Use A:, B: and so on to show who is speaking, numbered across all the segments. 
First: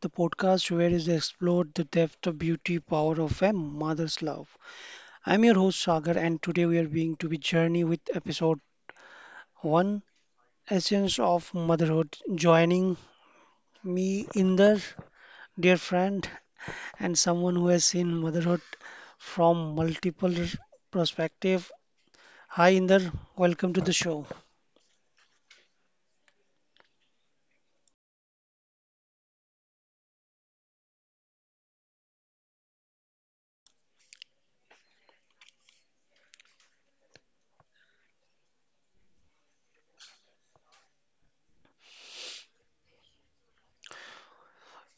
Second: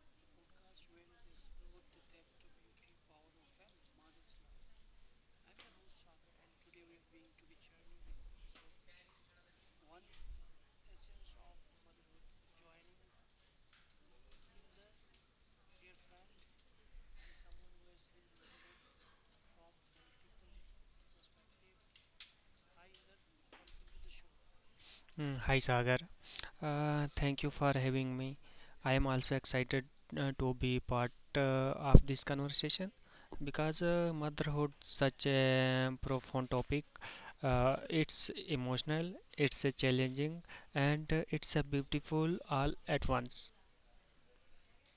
A: the podcast where is explored the depth of beauty power of a mother's love. I'm your host Sagar and today we are being to be journey with episode 1 Essence of Motherhood. Joining me Inder, dear friend and someone who has seen motherhood from multiple perspective. Hi Inder, welcome to the show.
B: Mm. Hi Sagar, thank you for having me. I am also excited to be part of this conversation because motherhood such a profound topic. It's emotional, it's a challenging, and it's a beautiful all at once.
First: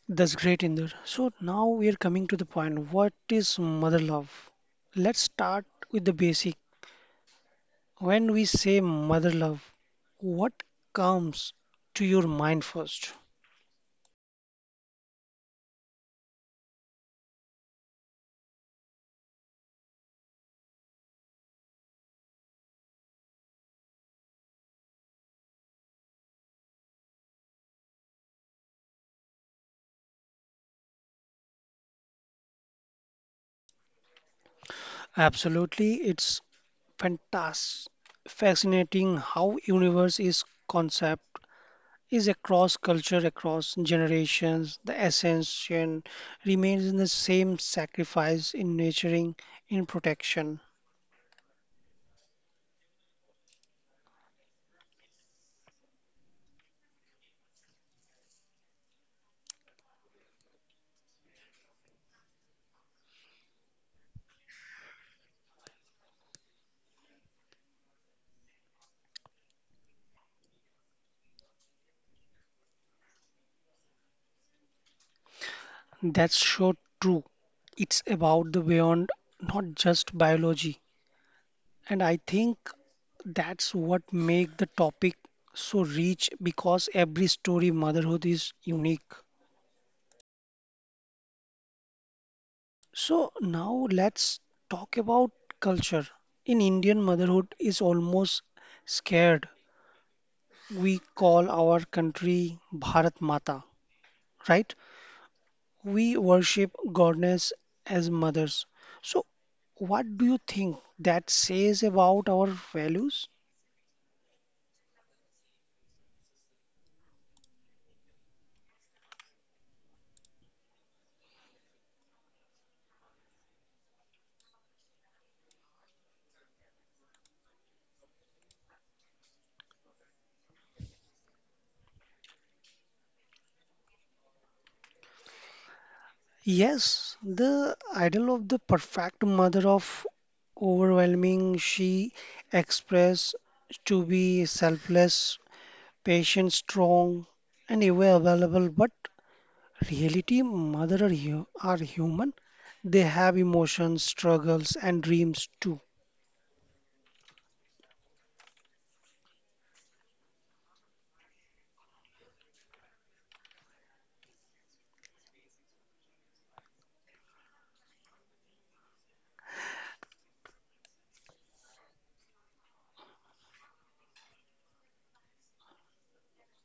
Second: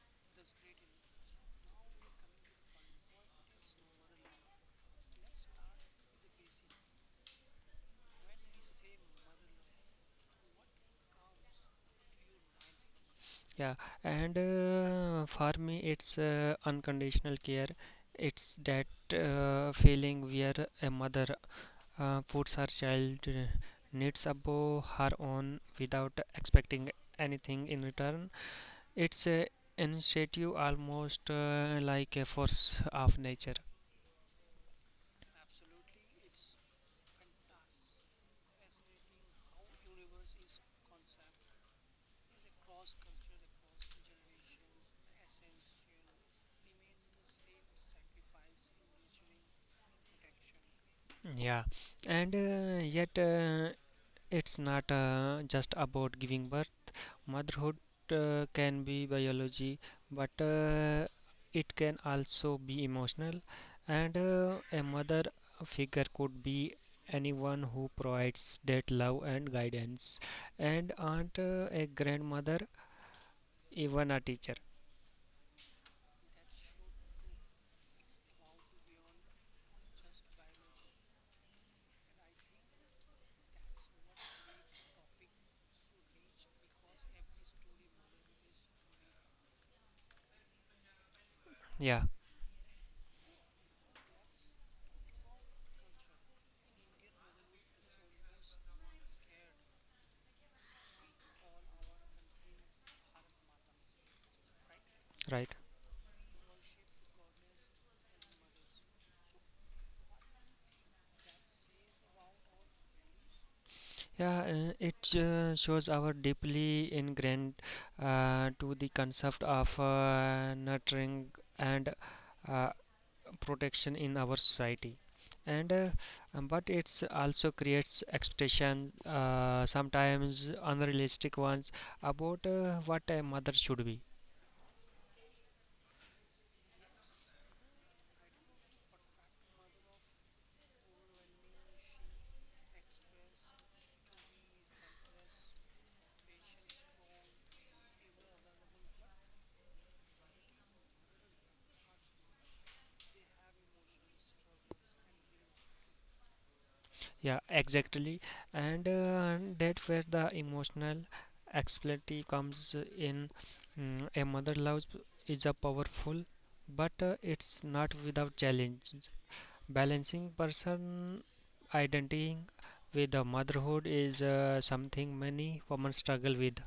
A: That's great, Inder. So now we are coming to the point. What is mother love? Let's start with the basic. When we say mother love, what comes to your mind first?
B: Yeah, and for me, it's unconditional care. It's that feeling where a mother puts her child needs above her own without expecting anything in return. It's a initiative almost like a force of nature.
A: Absolutely, it's fantastic, fascinating how universe is concept is across culture, across generations. The essence remains in the same sacrifice in nurturing, in protection.
B: Yeah, and yet it's not just about giving birth. Motherhood can be biology, but it can also be emotional. And a mother figure could be anyone who provides that love and guidance, and aunt, a grandmother, even a teacher.
A: That's so true. It's about the beyond, not just biology. And I think that's what makes the topic so rich because every story motherhood is unique.
B: Yeah,
A: So now let's talk about culture. In Indian motherhood is almost scared. We call our country Bharat Mata, right?
B: right.
A: We worship goddess as mothers. So, what do you think that says about our values?
B: Yeah, it shows our deeply ingrained to the concept of nurturing and uh, protection in our society, and but it's also creates expectations sometimes unrealistic ones about what a mother should be.
A: Yes, the idol of the perfect mother of overwhelming, she expressed to be selfless, patient, strong, and ever available. But reality, mother are, are human. They have emotions, struggles, and dreams too.
B: Yeah, exactly. And, and that where the emotional explainability comes in. A mother love is a powerful but it's not without challenges. Balancing person identity with the motherhood is something many women struggle with.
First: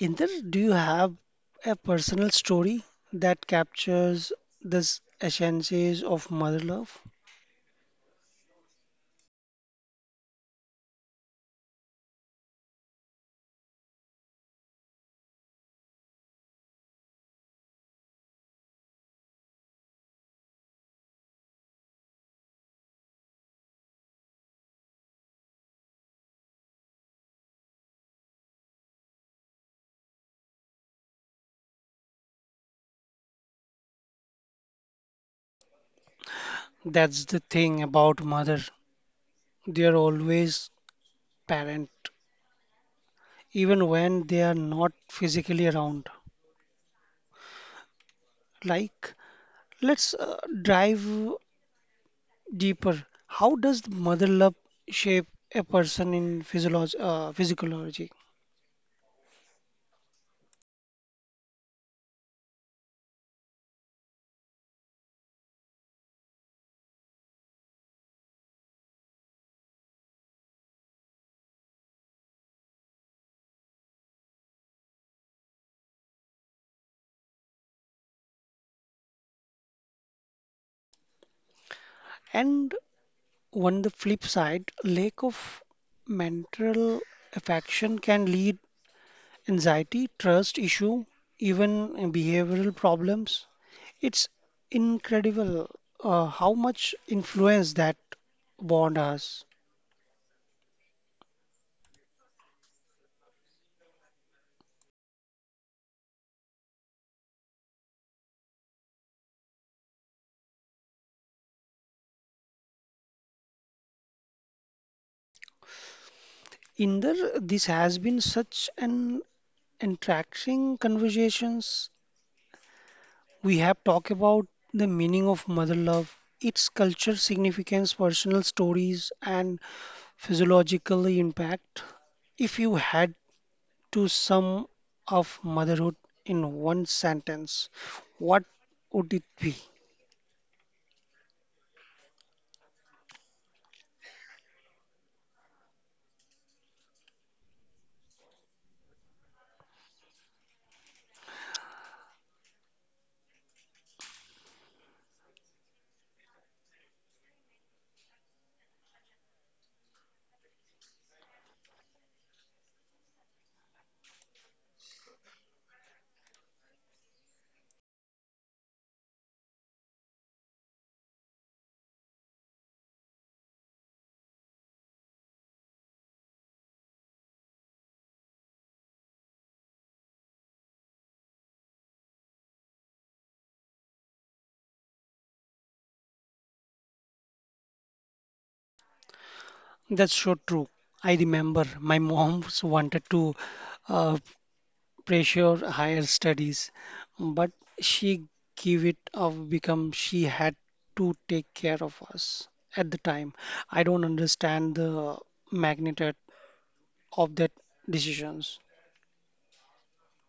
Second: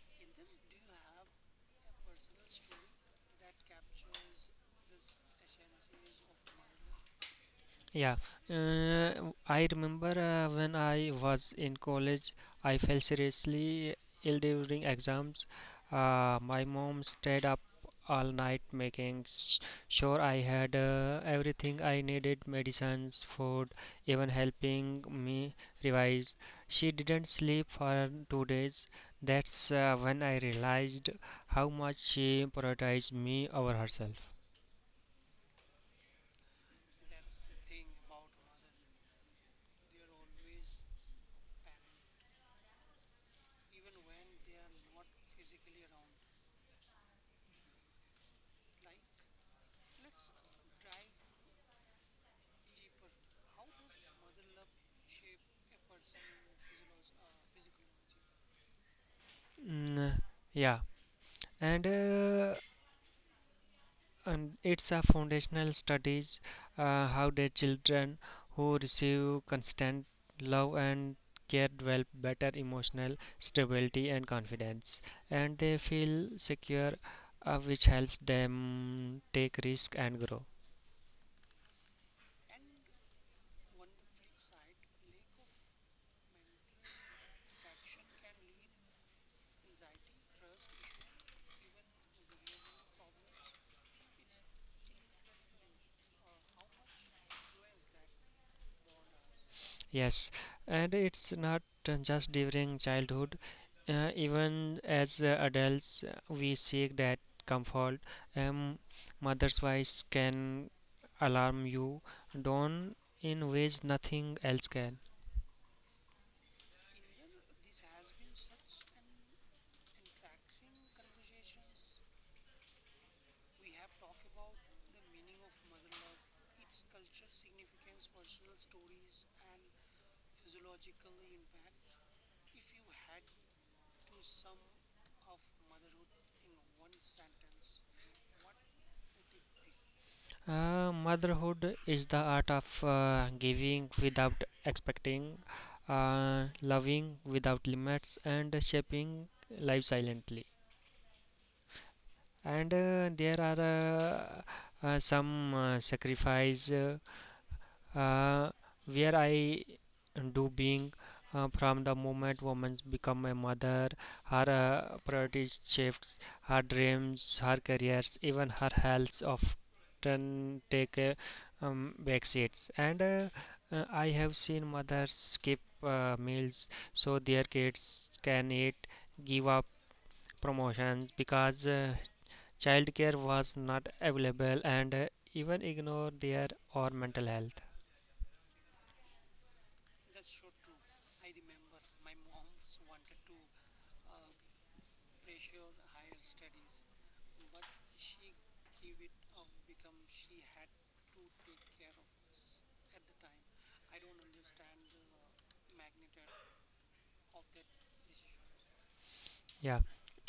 A: Inder, do you have a personal story that captures this essences of mother love?
B: Yeah, I remember when I was in college, I fell seriously ill during exams. My mom stayed up all night making sure I had everything I needed, medicines, food, even helping me revise. She didn't sleep for 2 days. That's when I realized how much she prioritized me over herself.
A: That's the thing about mother. They are always parent, even when they are not physically around. Like, let's dive deeper. How does the mother love shape a person in physiology?
B: Mm, yeah, and and it's a foundational studies how the children who receive constant love and care develop better emotional stability and confidence, and they feel secure which helps them take risk and grow.
A: And on the flip side, lack of mental affection can lead anxiety, trust issue, even behavioral problems. It's incredible how much influence that bond has.
B: Yes, and it's not just during childhood. Even as adults, we seek that comfort. Um, Mother's voice can alarm you, dawn in ways nothing else can.
A: Inder, this has been such an entrancing conversations. We have talked about the meaning of mother love, its culture significance, personal stories, and physiological impact. If you had to sum of motherhood in one sentence, what would it be?
B: Motherhood is the art of giving without expecting, loving without limits, and shaping life silently. And there are some sacrifice uh, where I do being from the moment women become a mother, her priorities shifts, her dreams, her careers, even her health often take a back seats. And I have seen mothers skip meals so their kids can eat, give up promotions because childcare was not available, and even ignore their or mental health.
A: That's so true. I remember my mom wanted to uh, pressure higher studies, but she gave it up because she had to take care of us at the time. I don't understand the magnitude of that decisions.
B: Yeah,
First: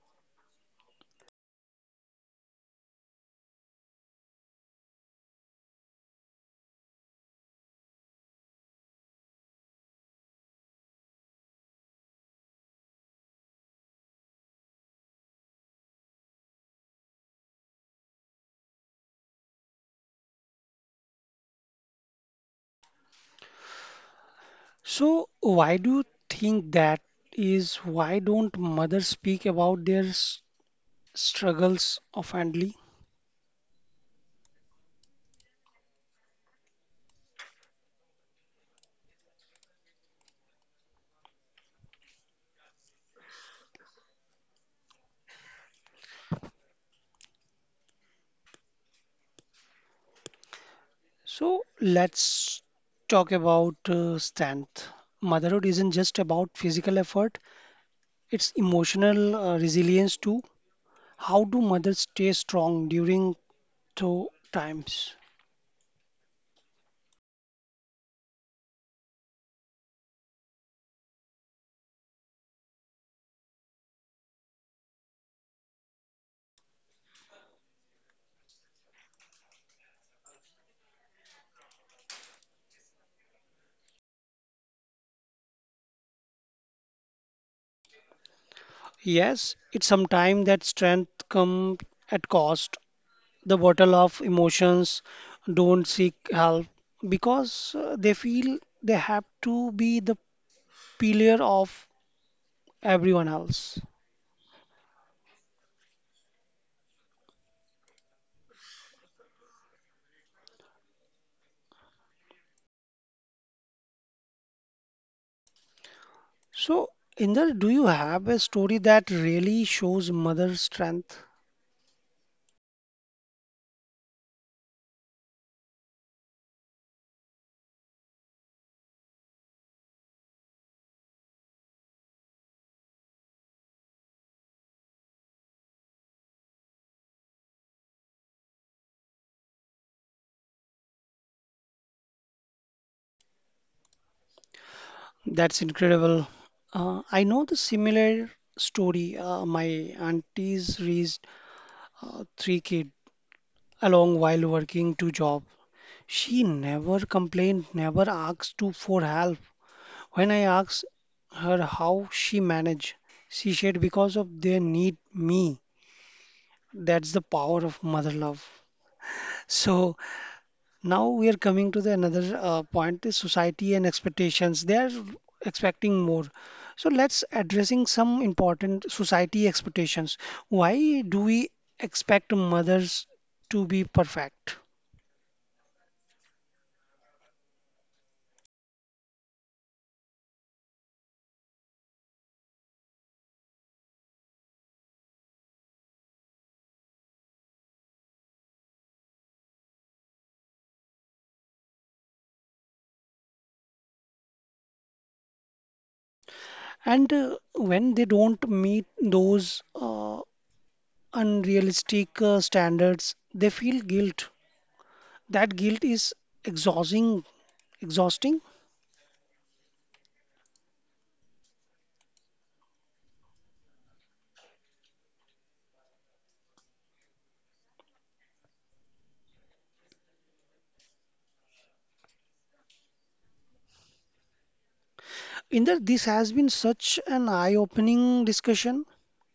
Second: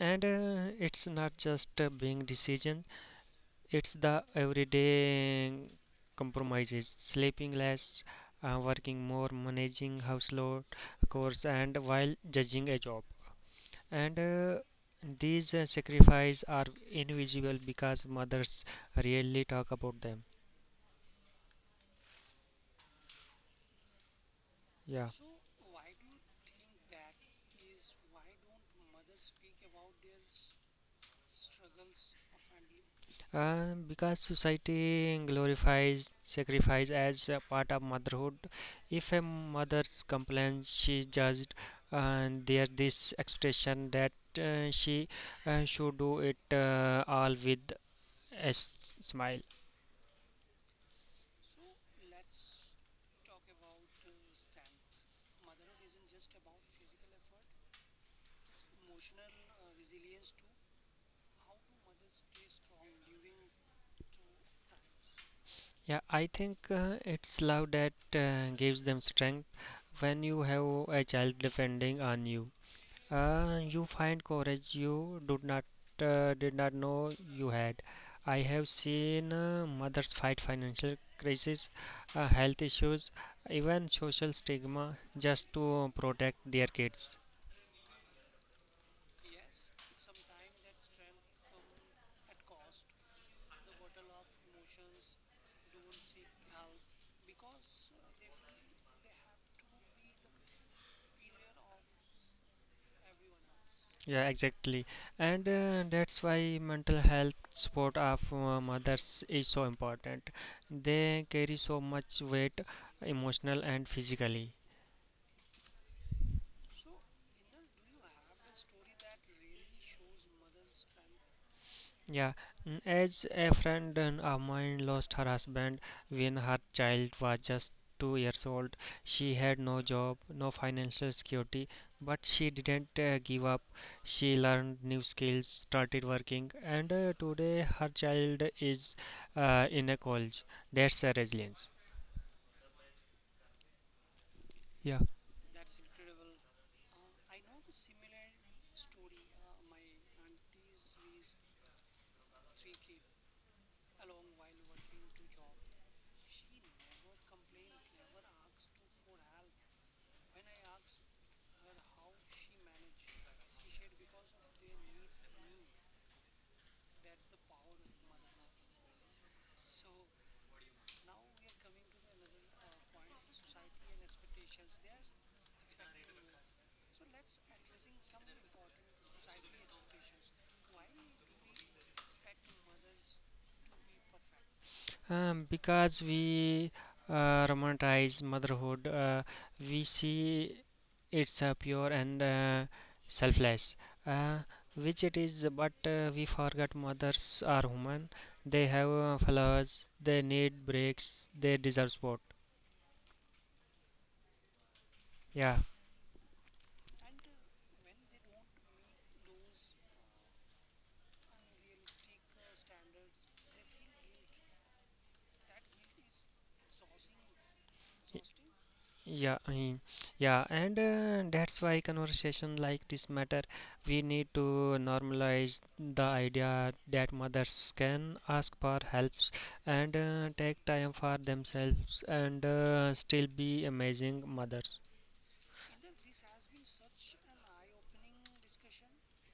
B: and it's not just a being decision, it's the everyday compromises, sleeping less, working more, managing household chores, and while judging a job, and these sacrifices are invisible because mothers rarely talk about them. Yeah.
A: So why do you think that is? Why don't mothers speak about their struggles of oftenly.
B: Because society glorifies sacrifice as a part of motherhood. If a mother complains, she is judged, and there's this expectation that she should do it all with a smile.
A: So let's talk about strength. Motherhood isn't just about physical effort, it's emotional resilience too. How do mothers stay strong during tough times?
B: Yeah, I think it's love that gives them strength when you have a child depending on you. You find courage you did not did not know you had. I have seen mothers fight financial crises, health issues, even social stigma just to protect their kids.
A: Yes, it's sometimes that strength comes at cost. The bottle of emotions don't seek help because they feel they have to be the pillar of everyone else.
B: Yeah, exactly. And that's why mental health support of mothers is so important. They carry so much weight, emotional and physically.
A: So, Inder, do you have a story that really shows mother strength?
B: Yeah, as a friend and a Amman lost her husband when her child was just 2 years old. She had no job, no financial security, but she didn't give up. She learned new skills, started working, and today her child is in a college. That's a resilience. Yeah.
A: That's incredible. I know the similar story. My aunties raised three kids along while working 2 jobs. She never complained, never asked to for help. When I asked her how she managed, she said because of their need me. That's the power of mother love. So now we are coming to the another point is society and expectations. They are expecting more. So let's addressing some important society expectations. Why do we expect mothers to be perfect?
B: Because we romanticize motherhood, we see it's pure and selfless, uh, which it is, but we forget mothers are human. They have flaws, they need breaks, they deserve support. Yeah,
A: And when they don't meet those unrealistic standards, they feel guilt. That guilt is exhausting. Exhausting.
B: yeah, yeah, and that's why conversation like this matter. We need to normalize the idea that mothers can ask for helps and take time for themselves and still be amazing mothers.
A: Inder, this has been such an eye-opening discussion.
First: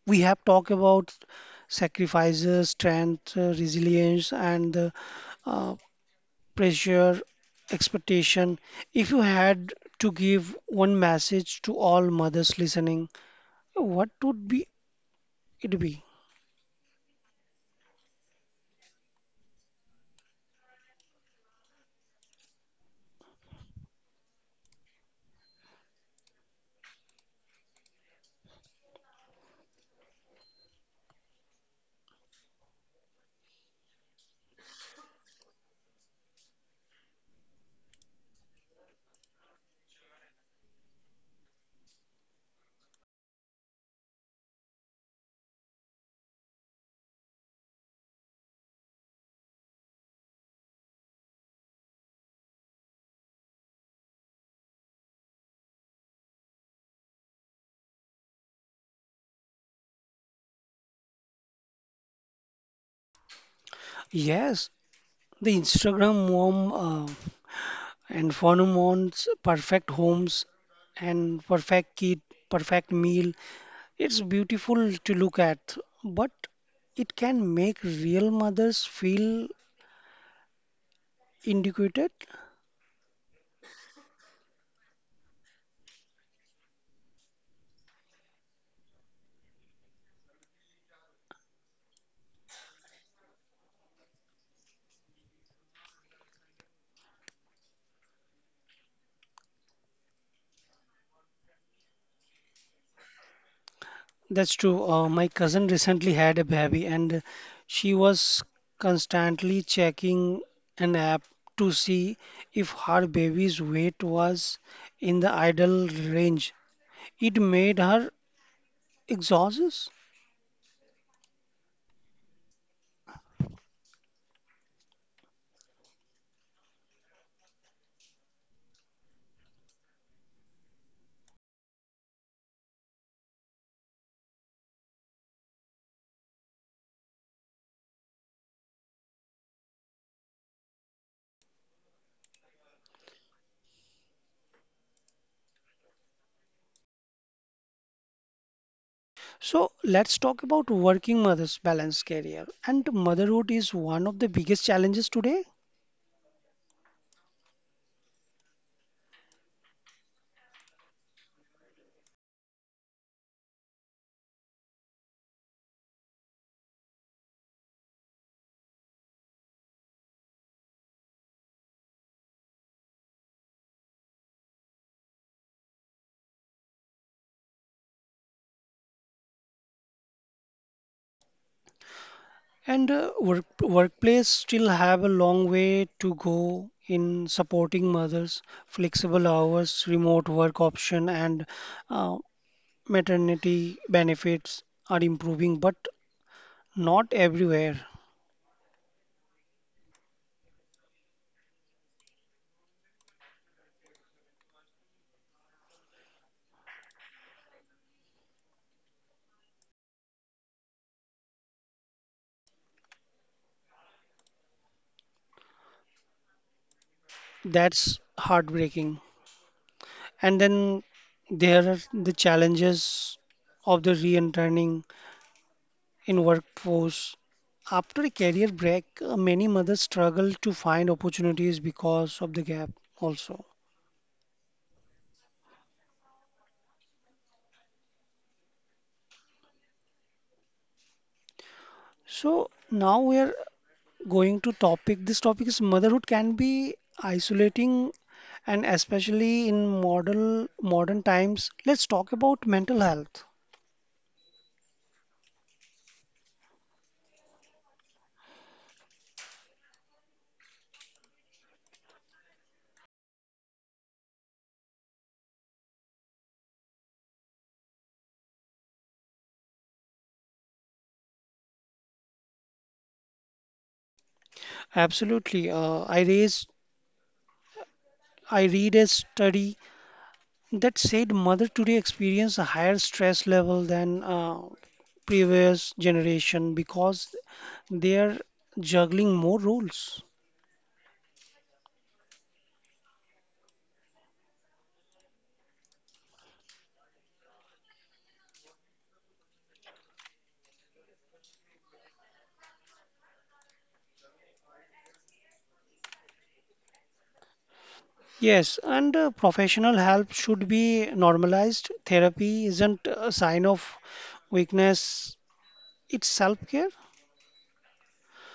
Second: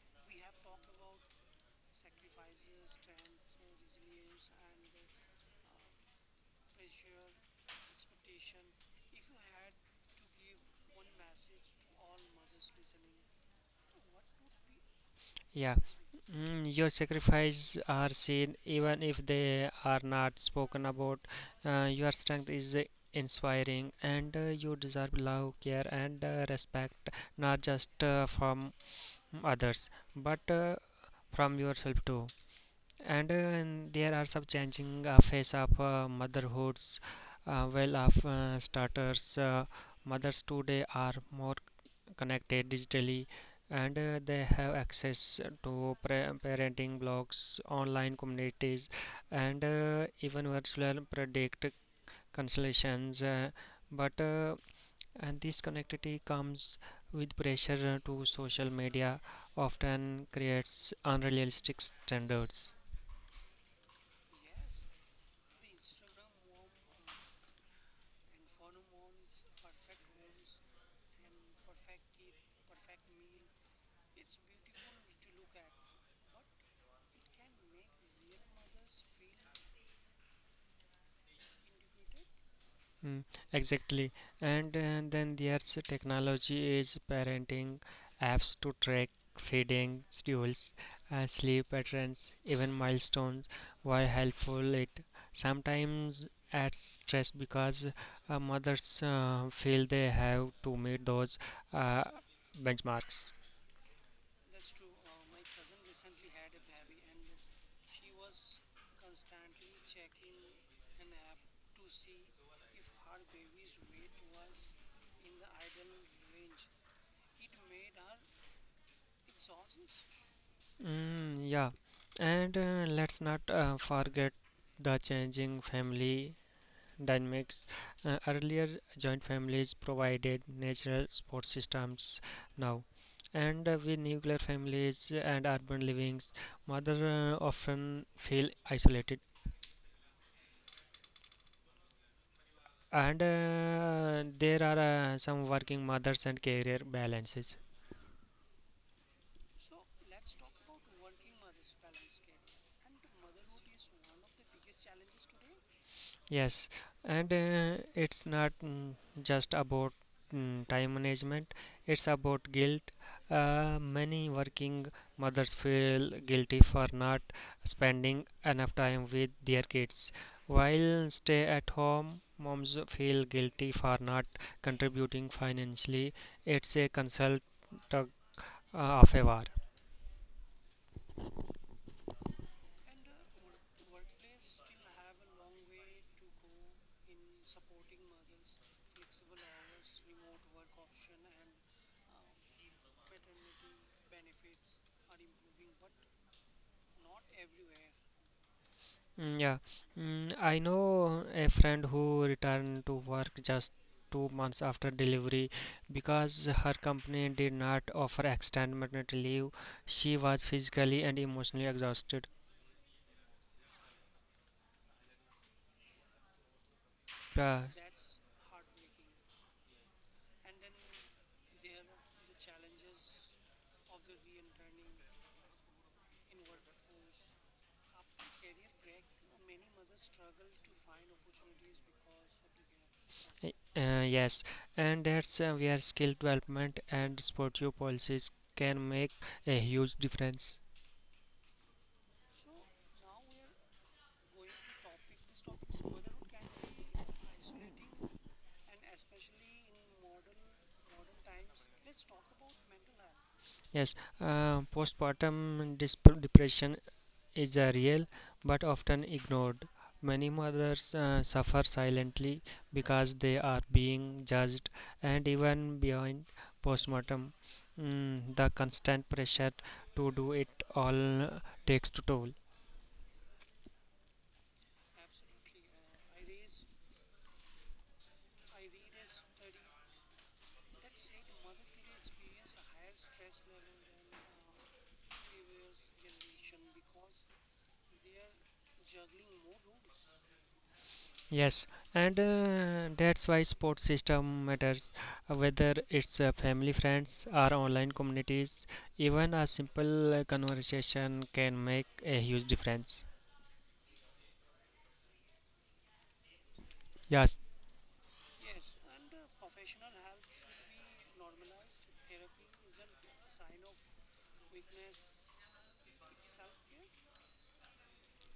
A: We have talked about sacrifices, strength, resilience, and uh, pressure, expectation. If you had to give one message to all mothers listening, what would be
B: Yeah,
A: it be?
B: your sacrifices are seen even if they are not spoken about. Your strength is inspiring and you deserve love, care, and respect, not just from others but from yourself too. And, and there are some changing face of motherhoods. Well of starters, mothers today are more connected digitally, and they have access to parenting blogs, online communities, and even virtual predict consultations, but and this connectivity comes with pressure, to social media often creates unrealistic standards.
A: Yes, the Instagram mom uh, and phenomons, perfect homes, and perfect kid, perfect meal. It's beautiful to look at, but it can make real mothers feel inadequate.
B: Mm, exactly. And then there's technology is parenting apps to track feeding schedules, sleep patterns, even milestones. While helpful, it sometimes adds stress because mothers feel they have to meet those uh, benchmarks.
A: That's true. My cousin recently had a baby and she was constantly checking an app to see if her baby's weight was in the ideal range. It made her exhausted.
B: Mm, yeah, and let's not forget the changing family dynamics. Earlier, joint families provided natural support systems now, and with nuclear families and urban livings, mother often feel isolated. And there are some working mothers and career balances.
A: So let's talk about working mothers balance career. And motherhood is one of the biggest challenges today.
B: Yes, and it's not just about time management, it's about guilt. Many working mothers feel guilty for not spending enough time with their kids, while stay at home moms feel guilty for not contributing financially. It's a consult tug of a war.
A: And workplace still have a long way to go in supporting mothers, flexible hours, remote work option, and uh, maternity benefits are improving, but not everywhere.
B: Mm, yeah, I know a friend who returned to work just 2 months after delivery because her company did not offer extended maternity leave. She was physically and emotionally exhausted. Uh,
A: That's heartbreaking. And then there are the challenges of the re-entering in workforce. After a career break, many mothers struggle to find opportunities because of the gap also.
B: yes, and that's where skill development and supportive policies can make a huge difference.
A: So now we are going to topic. This topic is motherhood can be isolating and especially in modern times. Let's talk about mental health.
B: Yes, postpartum depression is a real but often ignored. Many mothers suffer silently because they are being judged and even beyond postmortem. The constant pressure to do it all takes to toll.
A: Absolutely. Uh, I read a study that said mother today experience a higher stress level than previous generation because they are juggling more roles.
B: Yes, and that's why support system matters, whether it's family, friends, or online communities. Even a simple conversation can make a huge difference. Yes.
A: Yes, and professional help should be normalized. Therapy isn't a sign of weakness it's self-care.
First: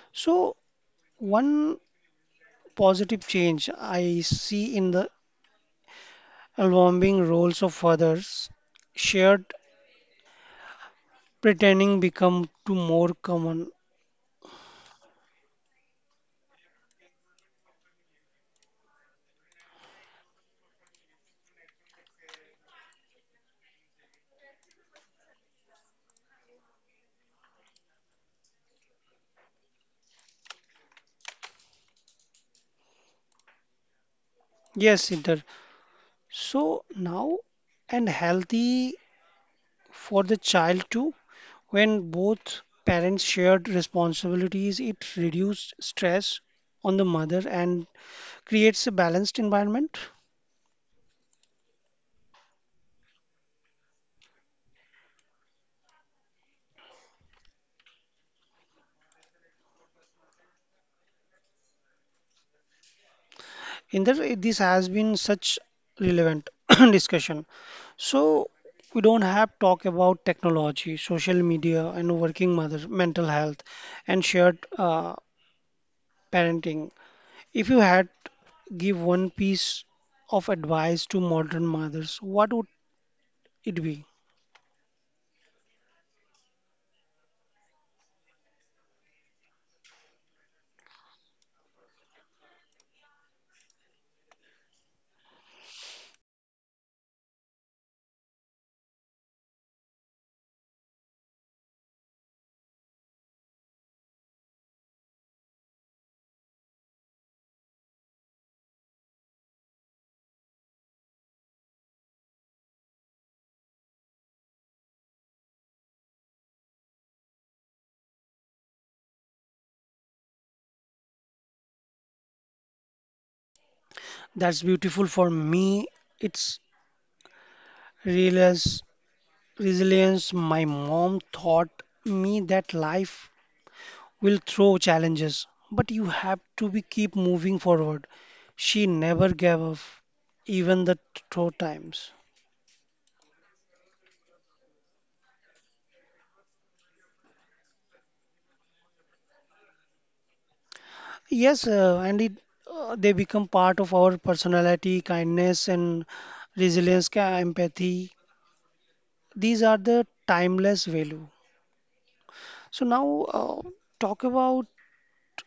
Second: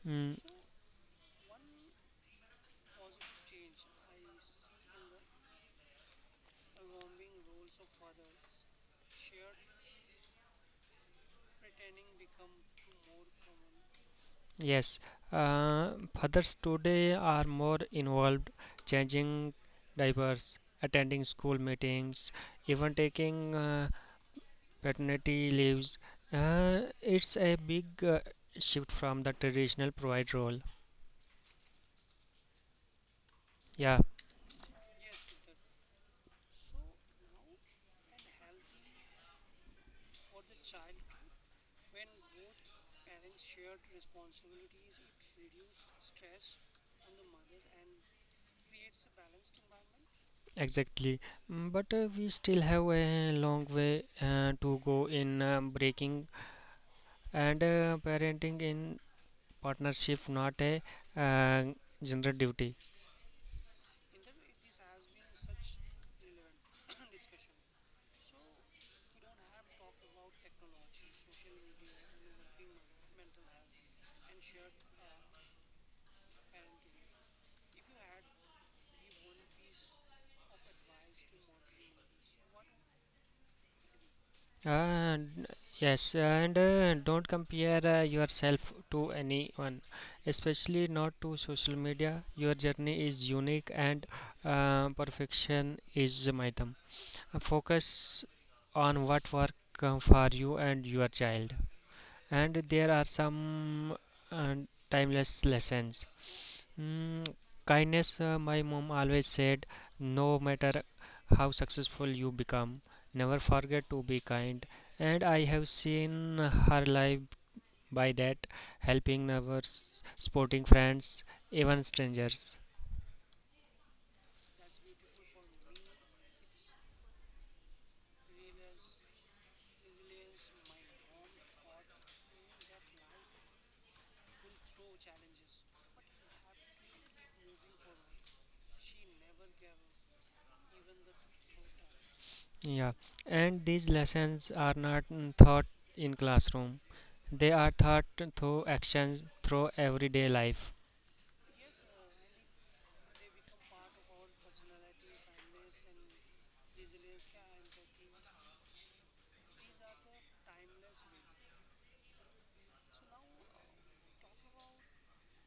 B: Mm,
A: So one positive change I see in the evolving roles of fathers, shared pretending become to more common.
B: yes, uh, fathers today are more involved, changing diapers, attending school meetings, even taking paternity leaves. It's a big shift from the traditional provide role. Yeah,
A: Yes, Siddhar. So now and healthy for the child too. When both parents shared responsibilities, it reduced stress on the mother and creates a balanced environment.
B: exactly. But we still have a long way to go in breaking and parenting in partnership, not a uh, general duty.
A: In this has been such relevant discussion. So we don't have talk about technology, social media, and working mothers, mental health, and shared parenting. If you had give one piece of advice to modern mothers, what would it be?
B: And yes, and don't compare yourself to anyone, especially not to social media. Your journey is unique, and perfection is a mythum. Focus on what work for you and your child. And there are some uh, timeless lessons. Mm, Kindness. My mom always said, no matter how successful you become, never forget to be kind. And I have seen her life by that, helping others, supporting friends, even strangers.
A: That's beautiful for me. It's resilience. Resilience. My mom taught me that life will throw challenges, but you have to be keep moving forward. She never gave up, even the tough times.
B: Yeah, and these lessons are not taught in classroom. They are taught through actions, through everyday life.
A: Yes, and it they become part of our personality, kindness and resilience, empathy. These are the timeless value. So now talk about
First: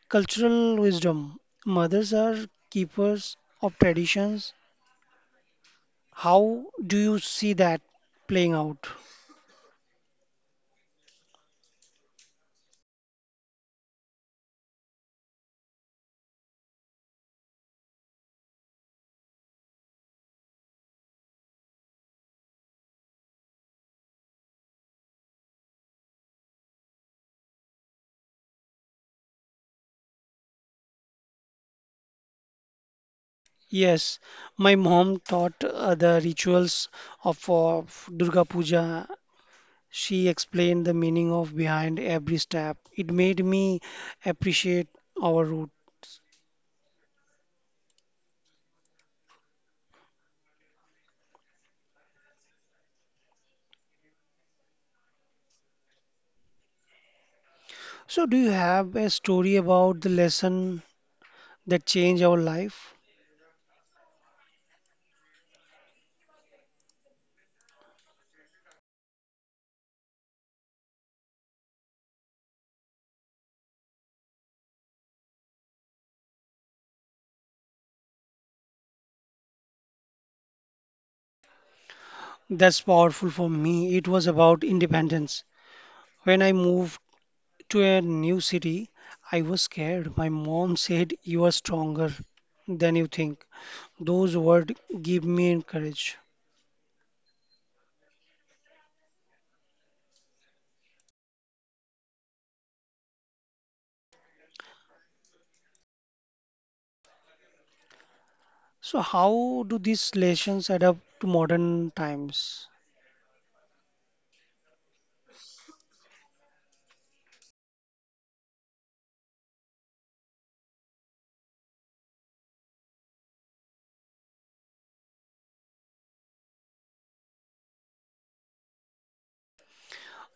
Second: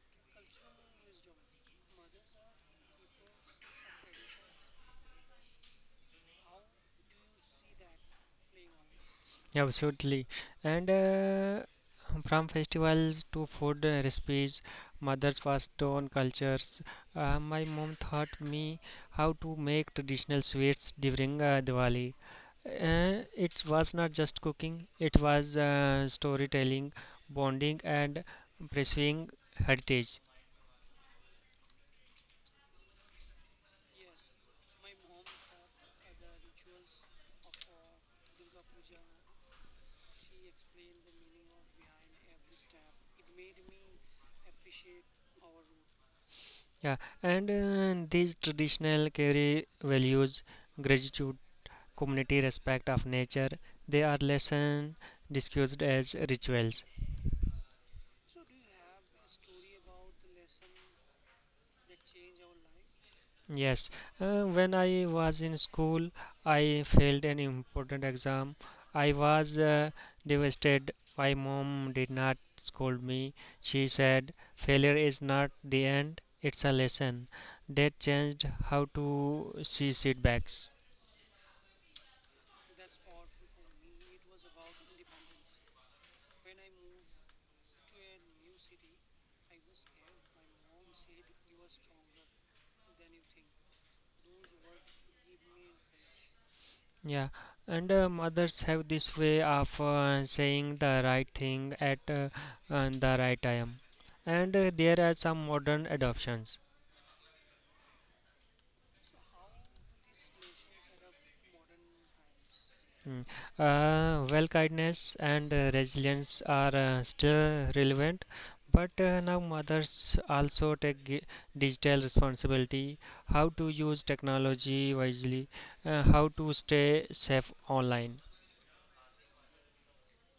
A: cultural wisdom. Mothers are keepers of traditions. How do you see that playing out?
B: Yeah, absolutely. And from festivals to food recipes, mothers passed on cultures. My mom taught me how to make traditional sweets during Diwali. It was not just cooking, it was storytelling, bonding, and pursuing heritage.
A: Yes, my mom taught the rituals of Durga Puja. She explained the meaning of behind every step. It made me appreciate our route.
B: Yeah, and these traditional carry values, gratitude, community, respect of nature, they are lesson discussed as rituals.
A: So, do you have a story about the lesson that changed our life?
B: Yes, when I was in school, I failed an important exam. I was devastated. My mom did not scold me. She said, failure is not the end, it's a lesson. That changed how to see setbacks.
A: That's powerful for me. It was about independence. When I moved to a new city, I was scared. My mom said, You are stronger than you think. Those words give me courage.
B: Yeah, and mothers have this way of saying the right thing at the right time. And there are some modern adoptions.
A: So, how do these lessons adapt to modern times?
B: Mm. Well, kindness and resilience are still relevant, but now mothers also take digital responsibility, how to use technology wisely, how to stay safe online.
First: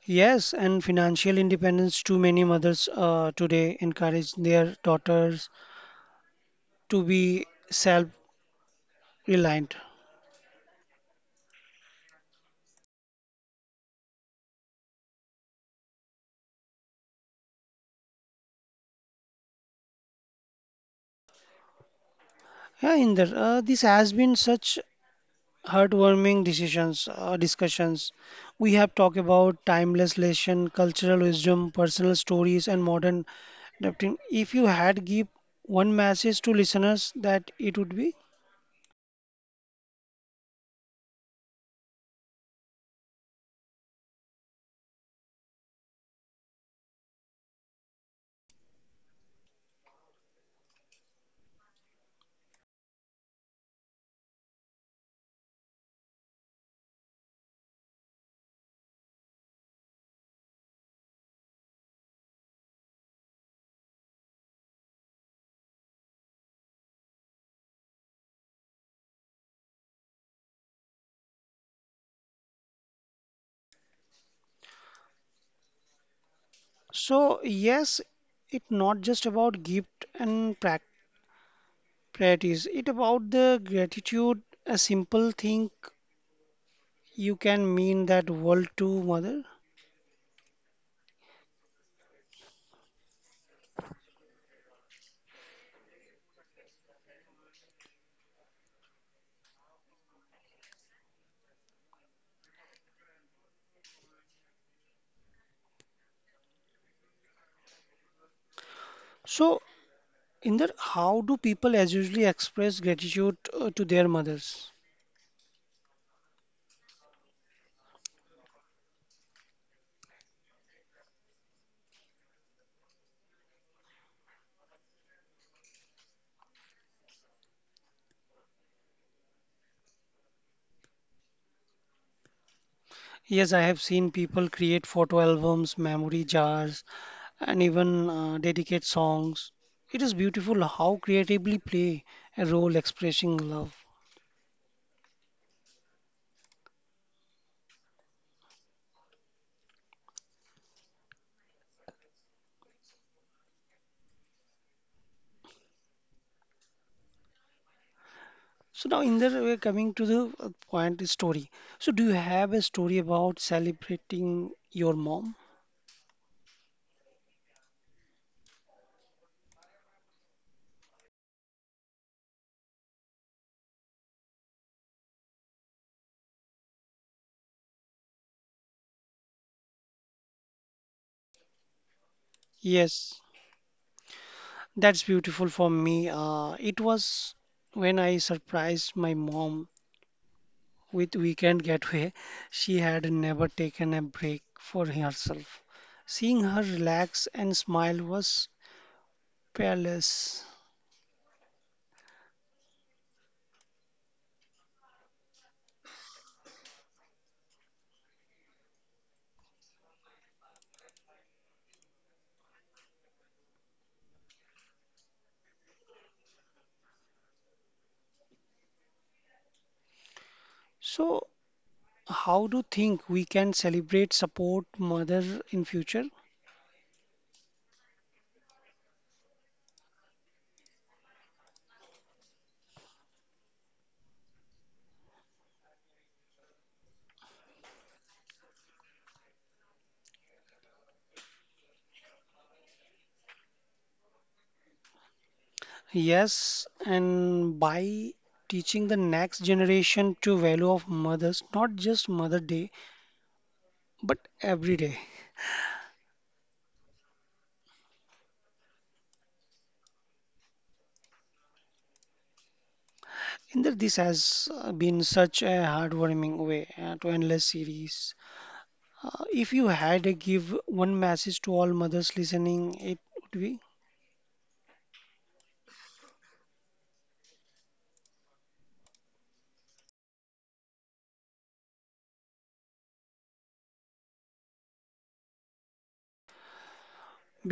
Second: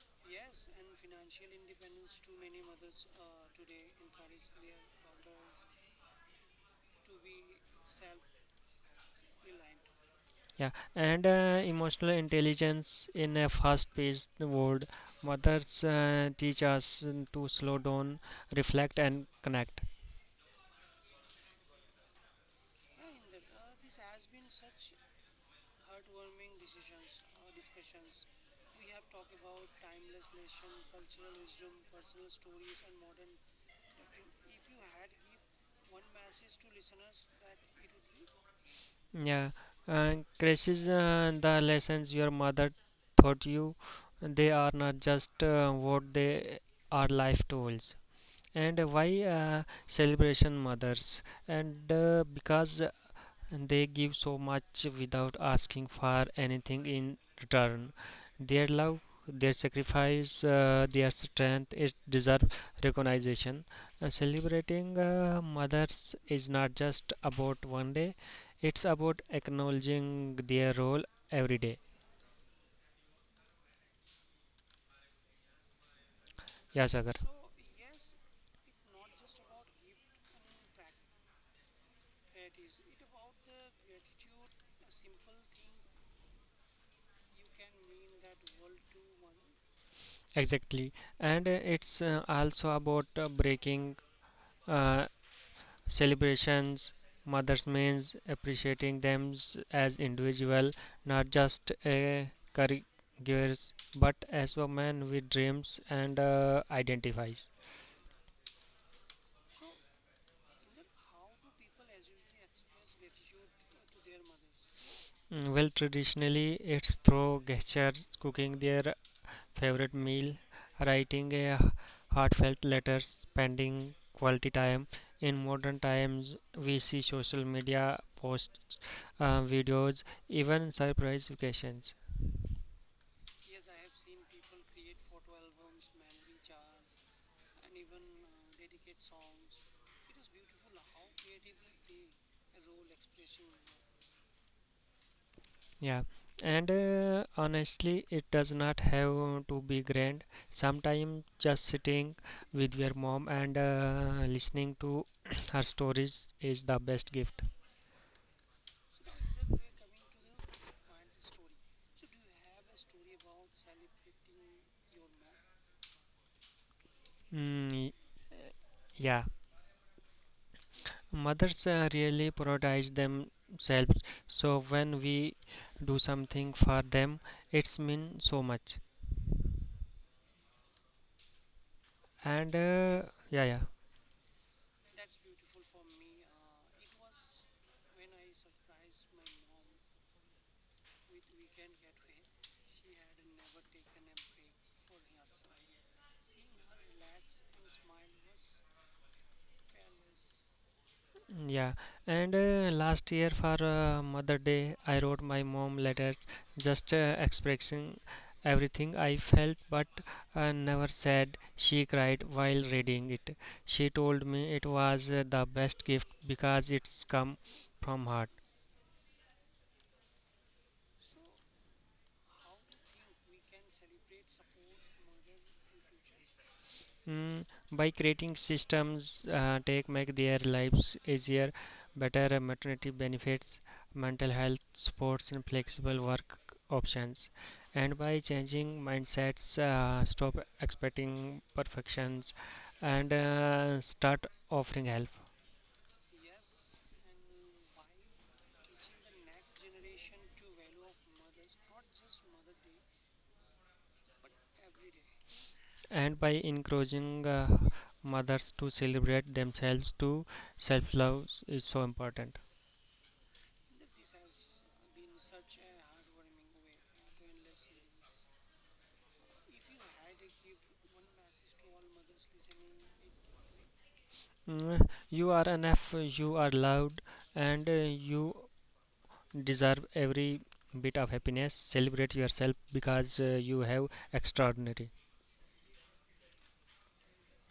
A: Yes, and financial independence too many mothers today encourage their daughters to be self-reliant.
B: Yeah, and emotional intelligence in a fast-paced world, mothers teach us to slow down, reflect, and connect.
A: Yeah, Inder, this has been such heartwarming discussions. We have talked about timeless lesson, cultural wisdom, personal stories, and modern adapting. If you had give one message to listeners, that it would be
B: Yeah, and crisis, the lessons your mother taught you, they are not just what they are life tools. And why celebration mothers? And because and they give so much without asking for anything in return. Their love, their sacrifice, their strength it deserves recognition. Celebrating mothers is not just about one day; it's about acknowledging their role every day. Yeah, Sagar.
A: so. Yes, it's not just about gift and practice. Priorities. It about the gratitude, a simple thing you can mean that world to mother.
B: Exactly, and it's also about breaking uh, celebrations mothers means appreciating them as individual, not just a caregivers but as women with dreams and identifies.
A: So, in that, how do people as usually express gratitude to their mothers?
B: Well, traditionally it's through gestures, cooking their favorite meal, writing a heartfelt letter, spending quality time. In modern times we see social media posts, videos, even surprise vacations.
A: Yes, I have seen people create photo albums, memory jars, and even dedicate songs. It is beautiful how creatively play a role expressing love.
B: Yeah, and honestly, it does not have to be grand. Sometimes just sitting with your mom and listening to her stories is the best gift.
A: So now, in there, we're coming to the point is story. So, do you have a story about celebrating your mom?
B: Mm, yeah, mothers really prioritize themselves, so when we do something for them, it's mean so much. And
A: Yes.
B: yeah, yeah.
A: That's beautiful for me. It was when I surprised my mom with weekend getaway. She had never taken a break for herself. Seeing her relax and smile was peerless.
B: Yeah, and last year for Mother Day, I wrote my mom letters just expressing everything I felt but never said. She cried while reading it. She told me it was the best gift because it's come from heart.
A: So, how do you think we can celebrate support mother in future?
B: Mm, by creating systems take make their lives easier, better maternity benefits, mental health supports, and flexible work options, and by changing mindsets, stop expecting perfections, and start offering help,
A: Yes, and by teaching the next generation to value of mothers, not just Mother Day, but every day.
B: and by encouraging mothers to celebrate themselves, to self love is so important.
A: Inder, this has been such a heartwarming way to endless series. If you had to give one message to all mothers listening, it would be
B: You are enough. You are loved, and you deserve every bit of happiness, celebrate yourself because you have extraordinary.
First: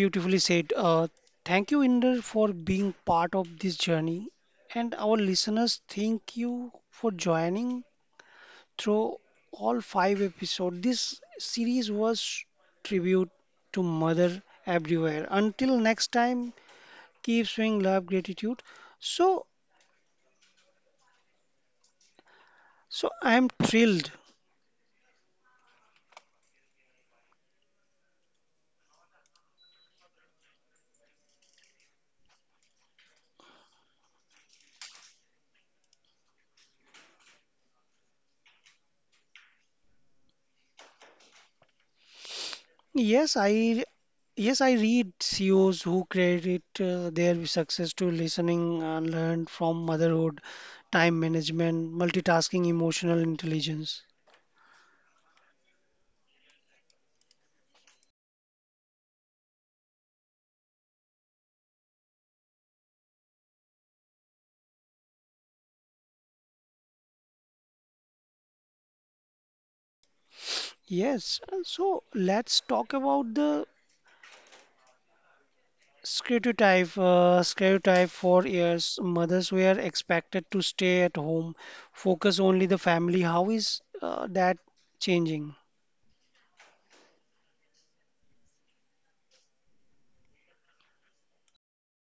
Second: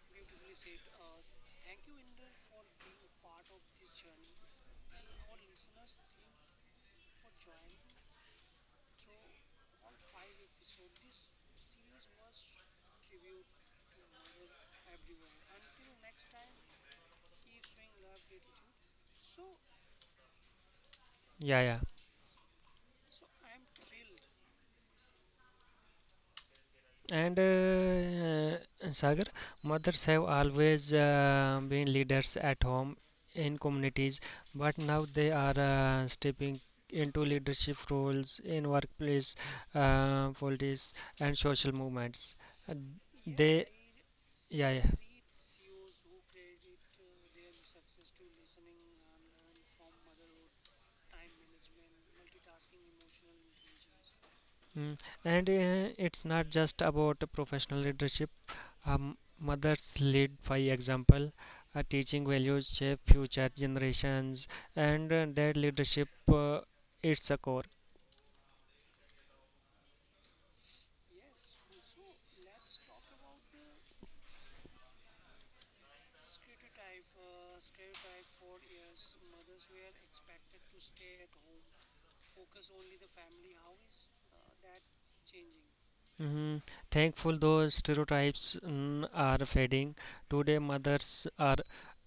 A: beautifully said. Thank you, Inder, for being part of this journey. And our listeners, thank you for joining through all 5 episodes. This series was tribute to mother everywhere. Until next time, keep showing love, gratitude. So,
B: Yeah, yeah,
A: so I am thrilled.
B: and Sagar, mothers have always been leaders at home, in communities, but now they are stepping into leadership roles in workplace, politics, and social movements. Uh,
A: Yes,
B: they
A: I yes
B: yeah,
A: I
B: yeah.
A: read CEOs who credit their success to listening and learned from motherhood, time management, multitasking, emotional intelligence.
B: Mm. And it's not just about professional leadership, mothers lead by example, teaching values shape future generations, and that leadership, it's a core.
A: Yes, so let's talk about the stereotype. Stereotype for years, mothers were expected to stay at home, focus only the family. How is that changing?
B: Mhm. Thankful those stereotypes are fading. Today, mothers are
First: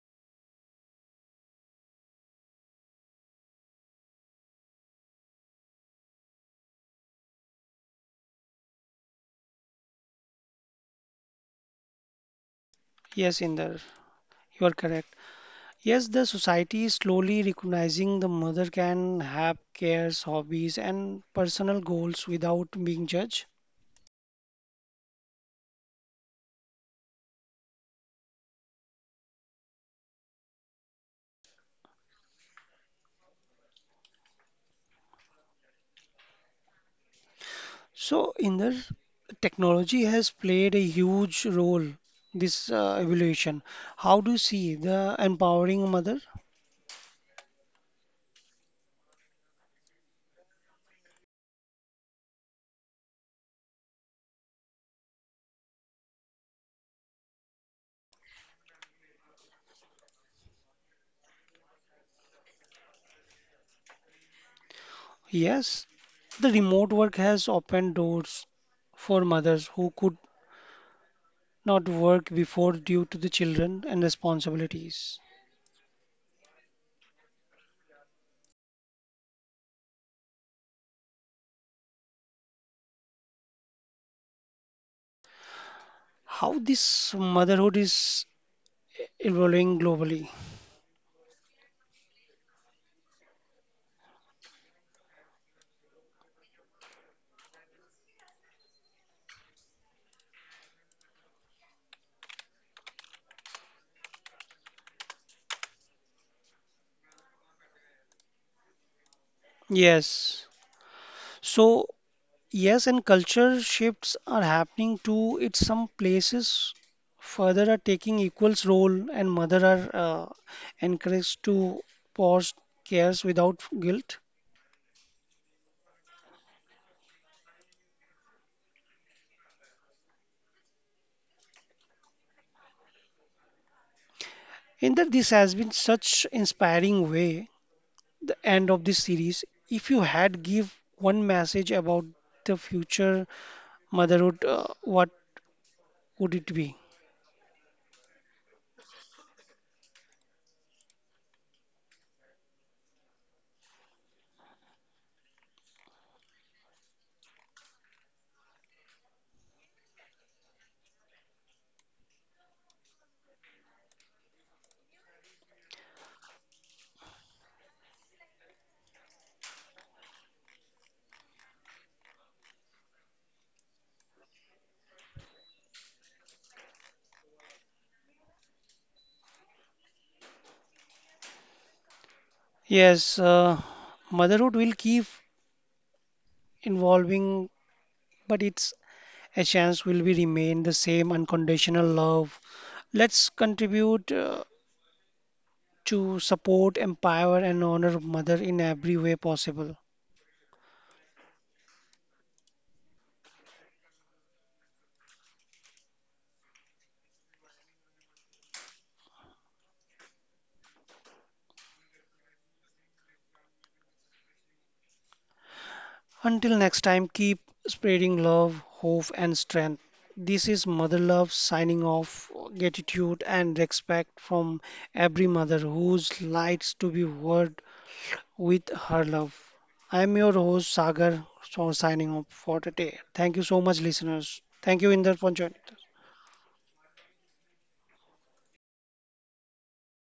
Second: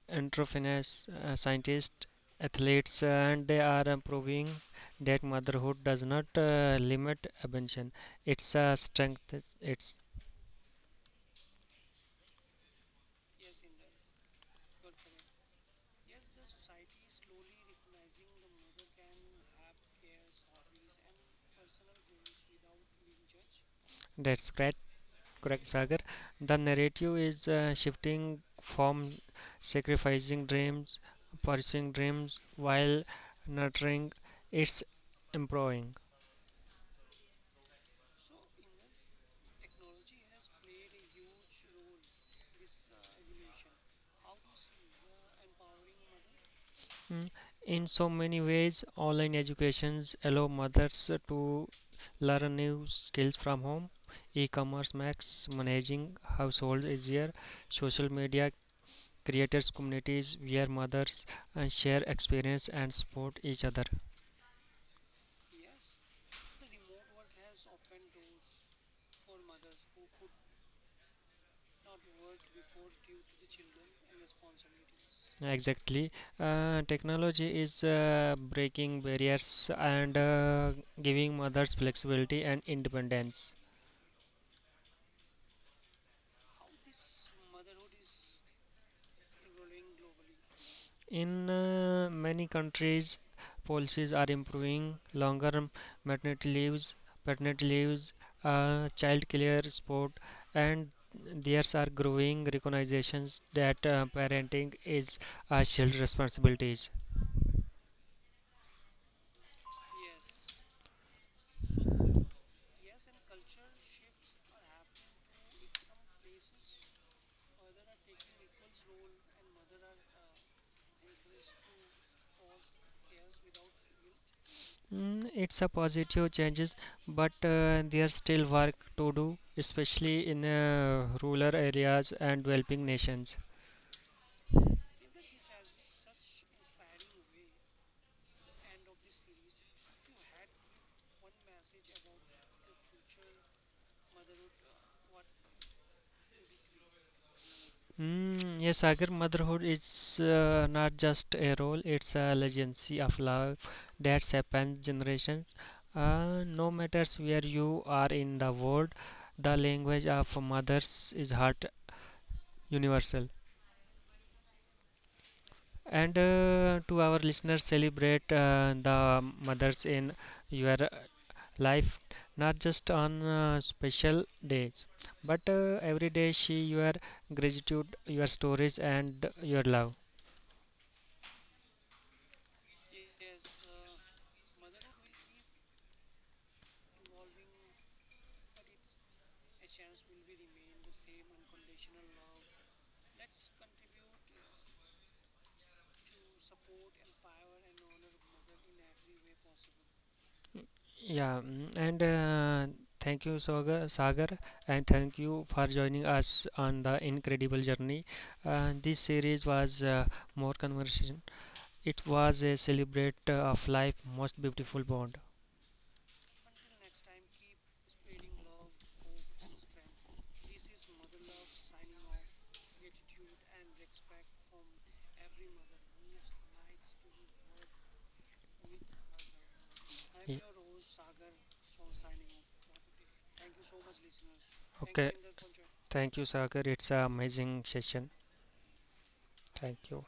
B: entrepreneurs, scientists, athletes, and they are proving that motherhood does not limit ambition. It's a strength. It's
A: Yes, Inder, you are correct. Yes, the society is slowly recognizing the mother can have cares, hobbies, and personal goals without being judged.
B: That's great. Correct, Sagar. The narrative is shifting from sacrificing dreams, pursuing dreams while nurturing its employing.
A: So, in the technology has played a huge role this evolution. How do you see the empowering mother?
B: Mm. In so many ways, online educations allow mothers to learn new skills from home. E-commerce makes managing household easier. Social media creators communities where mothers share experience and support each other.
A: Yes, the remote work has opened doors for mothers who could not work before due to the children and responsibilities.
B: Exactly. Technology is breaking barriers and giving mothers flexibility and independence.
A: How this motherhood is evolving globally?
B: In many countries, policies are improving, longer maternity leaves, paternity leaves, child care support, and theirs are growing recognitions that parenting is a shared responsibilities.
A: Yes. So, yes, and culture shifts are happening too. It's some places further are taking equals role and mother are encouraged to pause cares without guilt.
B: It's a positive changes, but there's still work to do, especially in rural areas and developing nations.
A: In that this has been such inspiring way, the end of this series. If you had give one message about the future motherhood, what would it be?
B: Yes, Sagar, motherhood is not just a role; it's a legacy of love that spans generations. No matters where you are in the world, the language of mothers is heart universal. And to our listeners, celebrate the mothers in your life, not just on special days, but every day. She your gratitude, your stories, and your love.
A: Yes, motherhood will keep evolving, but it's a chance will we remain the same unconditional love. Let's contribute to support, empower, and honor Mother in every way possible.
B: Yeah, mm, and thank you, Sagar, and thank you for joining us on the incredible journey. This series was more conversation. It was a celebrate of life, most beautiful bond.
A: Until next time, keep spreading love, hope, and strength. This is Mother Love signing off. Gratitude and respect from every mother whose lights to be word with her love. I am your
B: Ye-
A: host Sagar, so signing off for today. Thank you so much, listeners. Thank you,
B: Okay,
A: Inder, for joining.
B: thank you, Sagar. It's an amazing session. Thank you.